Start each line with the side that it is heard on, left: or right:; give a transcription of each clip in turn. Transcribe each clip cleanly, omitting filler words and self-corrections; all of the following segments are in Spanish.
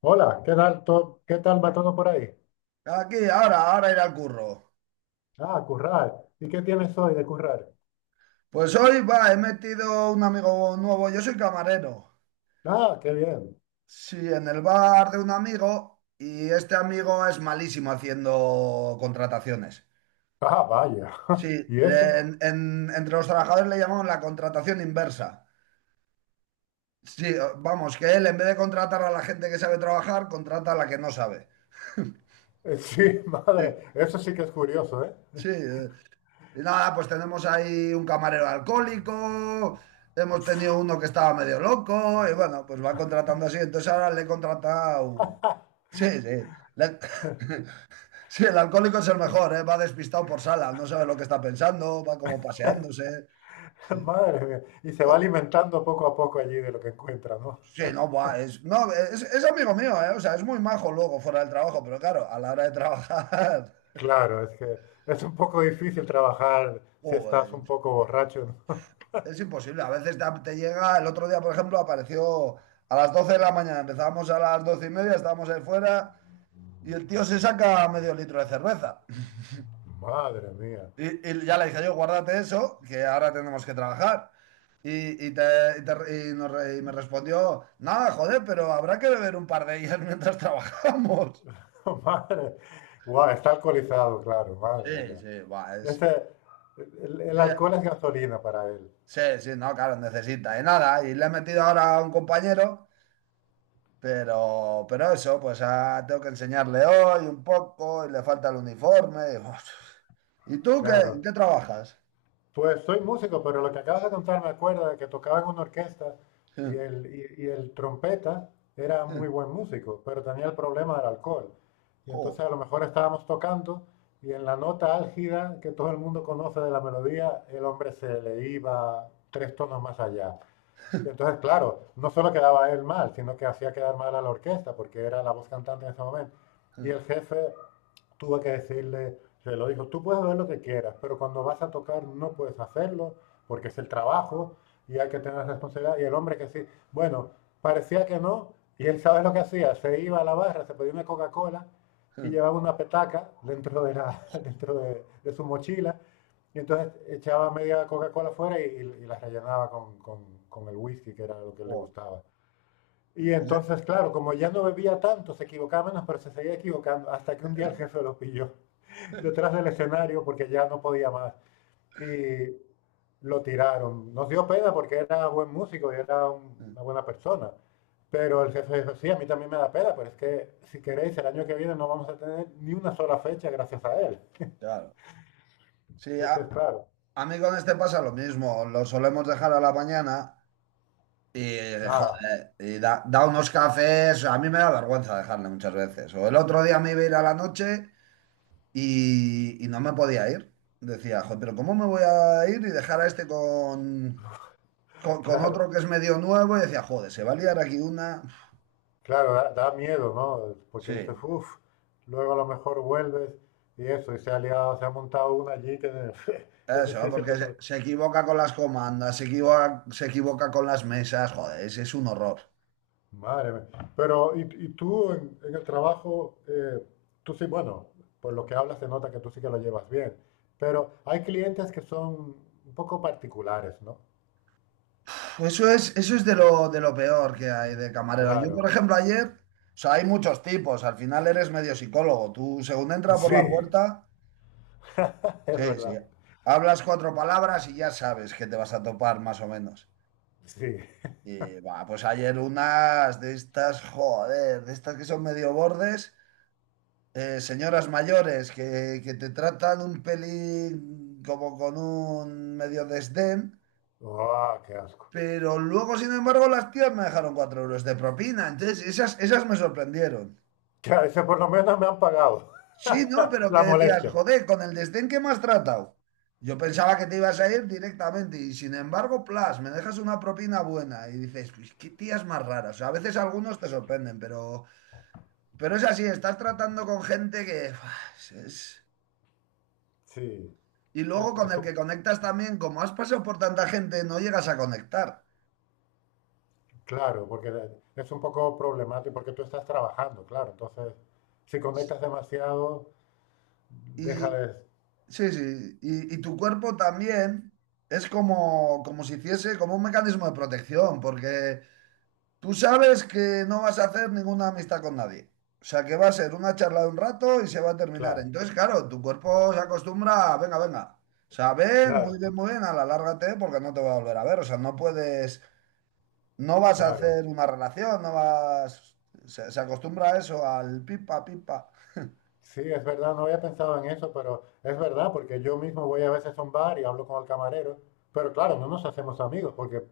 left: Hola, ¿qué tal, qué tal va todo por ahí?
right: Aquí, ahora, ahora ir al curro.
left: Ah, currar. ¿Y qué tienes hoy de currar?
right: Pues hoy, va, he metido un amigo nuevo. Yo soy camarero.
left: Ah, qué bien.
right: Sí, en el bar de un amigo y este amigo es malísimo haciendo contrataciones.
left: Ah, vaya.
right: Sí,
left: ¿Y eso?
right: entre los trabajadores le llamamos la contratación inversa. Sí, vamos, que él en vez de contratar a la gente que sabe trabajar, contrata a la que no sabe.
left: Sí,
right: Sí,
left: madre, eso sí que es curioso, ¿eh?
right: sí. Y nada, pues tenemos ahí un camarero alcohólico, hemos tenido uno que estaba medio loco, y bueno, pues va contratando así. Entonces ahora le he contratado. Sí, sí. Le- Sí, el alcohólico es el mejor, ¿eh? Va despistado por sala, no sabe lo que está pensando, va como paseándose. Sí.
left: Madre mía. Y se va
right: No,
left: alimentando poco a poco allí de lo que encuentra, ¿no?
right: sí, no, buah, es, no, es amigo mío, ¿eh? O sea, es muy majo luego fuera del trabajo, pero claro, a la hora de trabajar,
left: Claro, es que es un poco difícil trabajar si estás un
right: joder.
left: poco borracho, ¿no?
right: Es imposible, a veces te llega, el otro día, por ejemplo, apareció a las 12 de la mañana, empezábamos a las 12:30, estábamos ahí fuera y el tío se saca medio litro de cerveza.
left: Madre mía.
right: Y ya le dije yo, guárdate eso, que ahora tenemos que trabajar. Y, te- y te- y nos re- y me respondió, nada, joder, pero habrá que beber un par de ellas mientras trabajamos.
left: Madre. Guau, está alcoholizado, claro, madre
right: Sí,
left: mía.
right: sí, buah, es...
left: Ese, el
right: eh,
left: alcohol es gasolina para él.
right: Sí, sí, no, claro, necesita. Y nada, y le he metido ahora a un compañero. Pero eso, pues ah, tengo que enseñarle hoy un poco y le falta el uniforme. Y, uf. ¿Y tú qué, en
left: Claro.
right: qué trabajas?
left: Pues soy músico, pero lo que acabas de contar me acuerda de que tocaba en una orquesta y el, y el trompeta era muy buen músico, pero tenía el problema del alcohol. Y
right: Jo,
left: entonces a lo mejor estábamos tocando y en la nota álgida que todo el mundo conoce de la melodía, el hombre se le iba tres tonos más allá. Y entonces, claro, no solo quedaba él mal, sino que hacía quedar mal a la orquesta, porque era la voz cantante en ese momento. Y el jefe tuvo que decirle, se lo dijo, tú puedes ver lo que quieras, pero cuando vas a tocar no puedes hacerlo, porque es el trabajo y hay que tener responsabilidad. Y el hombre que sí, bueno, parecía que no, y él sabe lo que hacía, se iba a la barra, se pedía una Coca-Cola y llevaba una petaca dentro de, la, dentro de su mochila y entonces echaba media Coca-Cola fuera y la rellenaba con, con el whisky, que era lo que le
right: jo.
left: gustaba.
right: Sí,
left: Y
right: ese-
left: entonces, claro, como ya no bebía tanto, se equivocaba menos, pero se seguía equivocando, hasta que un día el jefe lo pilló detrás del escenario porque ya no podía más. Y lo tiraron. Nos dio pena porque era buen músico y era una buena persona. Pero el jefe dijo, sí, a mí también me da pena, pero es que si queréis, el año que viene no vamos a tener ni una sola fecha gracias a él.
right: Claro. Sí,
left: Entonces, claro,
right: a mí con este pasa lo mismo. Lo solemos dejar a la mañana y,
left: ah,
right: joder, y da unos cafés. A mí me da vergüenza dejarle muchas veces. O el otro día me iba a ir a la noche. Y, y no me podía ir. Decía, joder, pero ¿cómo me voy a ir y dejar a este con, con
left: claro.
right: otro que es medio nuevo? Y decía, joder, se va a liar aquí una.
left: Claro, da, da miedo, ¿no? Porque dices,
right: Sí,
left: uff, luego a lo mejor vuelves y eso, y se ha liado, se ha montado una allí que es
right: eso,
left: difícil
right: porque se,
left: resolver.
right: se equivoca con las comandas, se equivoca con las mesas, joder, es un horror.
left: Madre mía. Pero, y tú en el trabajo, tú sí, bueno, por lo que hablas se nota que tú sí que lo llevas bien, pero hay clientes que son un poco particulares, ¿no?
right: Pues eso es, eso es de lo peor que hay de camarero. Yo, por
left: Claro.
right: ejemplo, ayer, o sea, hay muchos tipos, al final eres medio psicólogo. Tú, según
left: Y
right: entra por
left: sí,
right: la puerta,
left: es
right: sí, sí,
left: verdad.
right: hablas cuatro palabras y ya sabes que te vas a topar más o menos.
left: Sí.
right: Y va, pues ayer unas de estas, joder, de estas que son medio bordes, señoras mayores que te tratan un pelín como con un medio desdén,
left: ¡Oh, qué asco!
right: pero luego, sin embargo, las tías me dejaron 4 euros de propina. Entonces, esas, esas me sorprendieron.
left: Que a ese por lo menos me han pagado
right: Sí, no, pero que
left: la
right: decías,
left: molestia.
right: joder, con el desdén que me has tratado. Yo pensaba que te ibas a ir directamente y sin embargo, plas, me dejas una propina buena y dices, "Pues, qué tías más raras". O sea, a veces algunos te sorprenden, pero... Pero es así, estás tratando con gente que uf, es...
left: Sí.
right: Y luego
left: Es,
right: con el que conectas también, como has pasado por tanta gente, no llegas a conectar.
left: claro, porque es un poco problemático, porque tú estás trabajando, claro. Entonces, si conectas demasiado, deja
right: Y
left: de...
right: sí, sí, y tu cuerpo también es como, como si hiciese como un mecanismo de protección, porque tú sabes que no vas a hacer ninguna amistad con nadie. O sea, que va a ser una charla de un rato y se va a terminar.
left: Claro,
right: Entonces, claro, tu cuerpo se acostumbra, a, venga, venga. O sea, ven,
left: claro,
right: muy bien, a la lárgate porque no te va a volver a ver. O sea, no puedes. No vas a
left: claro.
right: hacer una relación, no vas. Se acostumbra a eso, al pipa, pipa.
left: Sí, es verdad, no había pensado en eso, pero es verdad, porque yo mismo voy a veces a un bar y hablo con el camarero, pero claro, no nos hacemos amigos, porque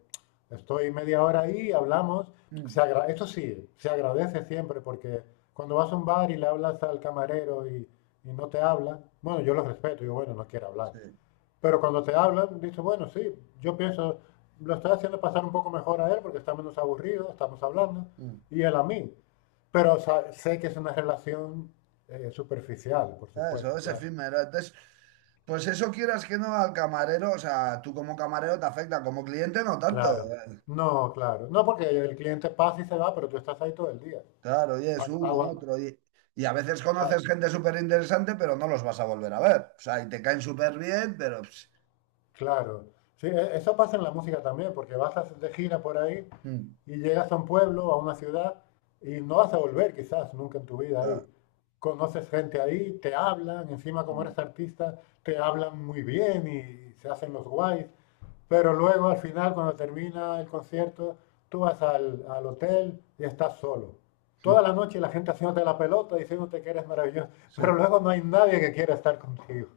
left: estoy media hora ahí, hablamos.
right: Mm,
left: Esto sí, se agradece siempre, porque cuando vas a un bar y le hablas al camarero y no te habla, bueno, yo lo respeto, digo, bueno, no quiere hablar.
right: sí.
left: Pero cuando te hablan, dices, bueno, sí, yo pienso, lo estoy haciendo pasar un poco mejor a él porque está menos aburrido, estamos hablando,
right: Mm.
left: y él a mí. Pero o sea, sé que es una relación superficial, por
right: Eso,
left: supuesto,
right: es
left: claro.
right: efímero. Entonces, pues eso quieras que no al camarero, o sea, tú como camarero te afecta, como cliente no tanto.
left: Claro.
right: ¿Eh?
left: No, claro. No porque el cliente pasa y se va, pero tú estás ahí todo el día.
right: Claro, y es uno,
left: Aguanta,
right: otro. Y a veces conoces
left: claro.
right: gente súper interesante, pero no los vas a volver a ver. O sea, y te caen súper bien, pero... ps,
left: Claro. Sí, eso pasa en la música también, porque de gira por ahí
right: mm,
left: y llegas a un pueblo, a una ciudad, y no vas a volver quizás nunca en tu vida
right: claro,
left: ahí. Conoces gente ahí, te hablan, encima como
right: mm,
left: eres artista, te hablan muy bien y se hacen los guays, pero luego al final, cuando termina el concierto, tú vas al, al hotel y estás solo. Toda
right: mm,
left: la noche la gente haciéndote la pelota, diciéndote que eres maravilloso,
right: sí,
left: pero luego no hay nadie que quiera estar contigo.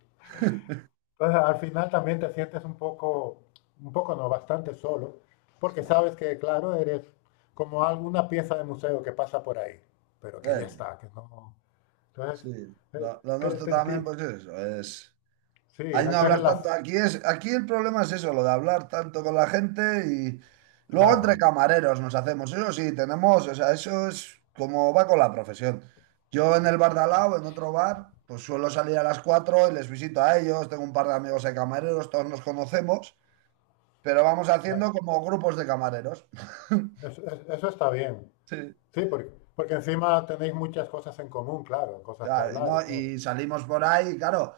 left: Entonces, al final también te sientes un poco no, bastante solo,
right: sí.
left: porque sabes que, claro, eres como alguna pieza de museo que pasa por ahí, pero que ya
right: eh,
left: está, que no. Entonces,
right: sí.
left: eh,
right: Lo
left: te,
right: nuestro
left: te
right: también,
left: enti-
right: pues es eso, es...
left: sí,
right: Ahí no
left: ese
right: hablar tanto.
left: relax,
right: Aquí es, aquí el problema es eso, lo de hablar tanto con la gente y luego entre
left: claro,
right: camareros nos hacemos. Eso sí, tenemos, o sea, eso es como va con la profesión. Yo en el bar de al lado, en otro bar, pues suelo salir a las 4 y les visito a ellos. Tengo un par de amigos de camareros, todos nos conocemos, pero vamos
left: claro,
right: haciendo como grupos de camareros.
left: eso, eso está bien.
right: Sí.
left: Sí, porque, porque encima tenéis muchas cosas en común, claro, cosas que
right: sea,
left: hablar
right: no?
left: y todo.
right: Y salimos por ahí, claro.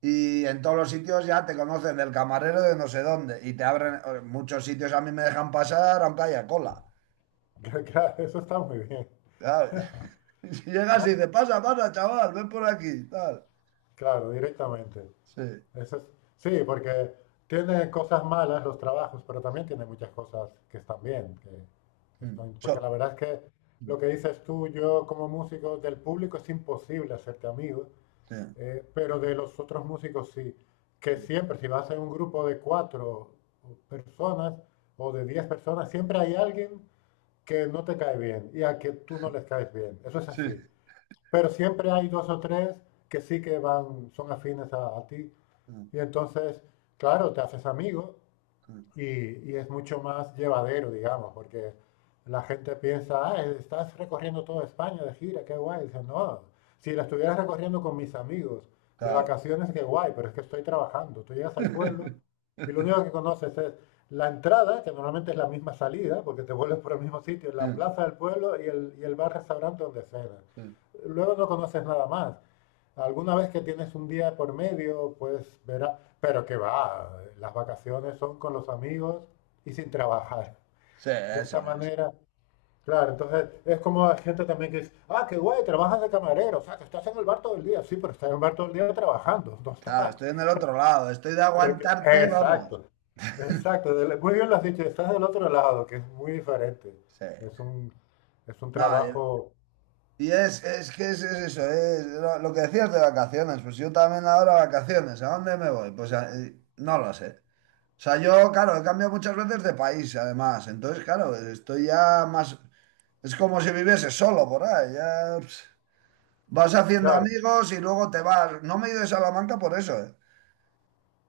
right: Y en todos los sitios ya te conocen del camarero de no sé dónde. Y te abren. Muchos sitios a mí me dejan pasar aunque haya cola.
left: Claro, eso está muy bien.
right: ¿Sabes? Y llegas y
left: Ah,
right: dices, pasa, pasa, chaval, ven por aquí. Tal.
left: claro, directamente.
right: Sí.
left: Eso es- sí, porque tiene cosas malas los trabajos, pero también tiene muchas cosas que están bien, que,
right: Mm.
left: porque la
right: So-
left: verdad es que
right: mm.
left: lo que dices tú, yo como músico del público es imposible hacerte amigo,
right: Sí.
left: pero de los otros músicos sí, que
right: Mm.
left: siempre si vas en un grupo de cuatro personas o de diez personas, siempre hay alguien que no te cae bien y a que tú no les caes bien, eso es
right: Sí.
left: así, pero siempre hay dos o tres que sí que van, son afines a ti.
right: Mm.
left: Y entonces, claro, te haces amigo
right: Mm.
left: y, y es mucho más llevadero, digamos, porque la gente piensa, ah, estás recorriendo toda España de gira, qué guay. Dice, no, si la estuvieras recorriendo con mis amigos de
right: Claro.
left: vacaciones, qué guay, pero es que estoy trabajando. Tú llegas al pueblo y lo único que conoces es la entrada, que normalmente es la misma salida, porque te vuelves por el mismo sitio, la
right: Mm.
left: plaza del pueblo y el bar-restaurante donde cenas.
right: Sí.
left: Luego no conoces nada más. Alguna vez que tienes un día por medio, pues verás, pero que va, las vacaciones son con los amigos y sin trabajar.
right: Sí,
left: De
right: eso
left: esta
right: es.
left: manera, claro, entonces es como hay gente también que dice, ah, qué guay, trabajas de camarero, o sea, que estás en el bar todo el día, sí, pero estás en el bar todo el día trabajando, no
right: Claro,
left: está.
right: estoy en el otro lado. Estoy de
left: es que-
right: aguantarte, vamos.
left: Exacto, exacto, muy bien lo has dicho, estás del otro lado, que es muy diferente.
right: Sí.
left: Es un, es un
right: No,
left: trabajo,
right: y es que es eso, es lo que decías de vacaciones. Pues yo también ahora vacaciones, ¿a dónde me voy? Pues a- no lo sé. O sea, yo, claro, he cambiado muchas veces de país, además. Entonces, claro, estoy ya más... Es como si viviese solo por ahí. Ya pss, vas haciendo
left: claro,
right: amigos y luego te vas. No me he ido de Salamanca por eso, ¿eh?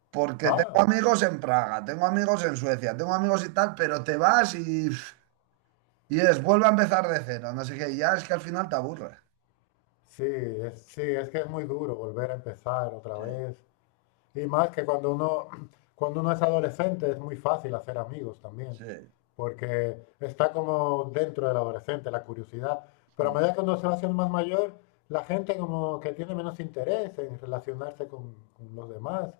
right: Porque tengo
left: ah.
right: amigos en Praga, tengo amigos en Suecia, tengo amigos y tal, pero te vas y... pff, y es, vuelve a empezar de cero, no sé qué. Y ya es que al final te aburre.
left: Sí, es que es muy duro volver a empezar otra
right: Sí,
left: vez. Y más que cuando uno, cuando uno es adolescente es muy fácil hacer amigos también,
right: sí.
left: porque está como dentro del adolescente la curiosidad. Pero a medida que uno se va haciendo más mayor, la gente como que tiene menos interés en relacionarse con los demás,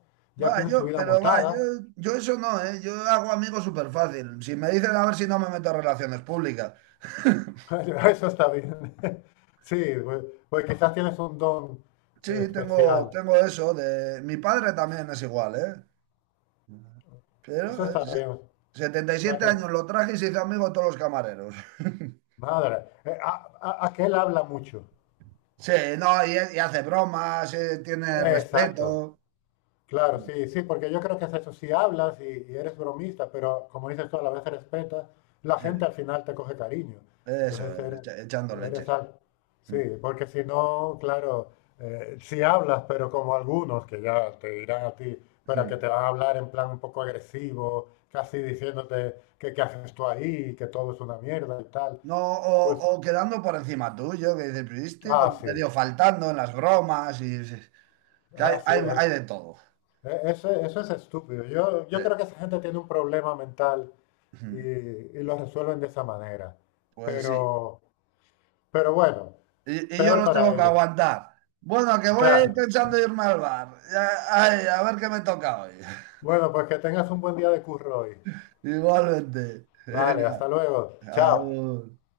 right: Va,
left: ya tienen su
right: yo,
left: vida
right: pero va, yo,
left: montada.
right: yo eso no, ¿eh? Yo hago amigos súper fácil. Si me dicen a ver si no me meto en relaciones públicas.
left: Eso está bien. Sí, pues, pues quizás tienes un don
right: Sí,
left: especial.
right: tengo eso de... Mi padre también es igual, ¿eh? Pero
left: Eso está
right: se-
left: bien. O
right: setenta y
left: sea
right: siete
left: que
right: años lo traje y se hizo amigo de todos los camareros.
left: madre, aquel habla mucho.
right: Sí, no, y hace bromas, tiene
left: Exacto,
right: respeto.
left: claro, sí, sí, porque yo creo que es eso, si hablas y eres bromista, pero como dices tú, a la vez respetas, la gente
right: Sí,
left: al final te coge cariño.
right: eso,
left: Entonces
right: es,
left: eres,
right: echa- echando
left: eres
right: leches.
left: al... Sí, porque si no, claro, si hablas, pero como algunos que ya te dirán a ti, pero que te van a hablar en plan un poco agresivo, casi diciéndote que qué haces tú ahí, que todo es una mierda y tal,
right: No,
left: pues,
right: o quedando por encima tuyo, que dices, pero este
left: ah,
right: como
left: sí,
right: medio faltando en las bromas y sí, que hay,
left: así
right: hay
left: es.
right: de todo.
left: Eso, eso es estúpido. Yo,
right: Sí.
left: yo creo que esa gente tiene un problema mental y lo resuelven de esa manera.
right: Pues sí.
left: Pero, pero bueno,
right: Y yo
left: peor
right: los
left: para
right: tengo que
left: ellos.
right: aguantar. Bueno, que voy
left: Claro.
right: pensando irme al bar. Ya- ay, a ver qué me toca hoy.
left: Bueno, pues que tengas un buen día de curro hoy.
right: Igualmente.
left: Vale, hasta
right: Venga,
left: luego. Chao.
right: agur.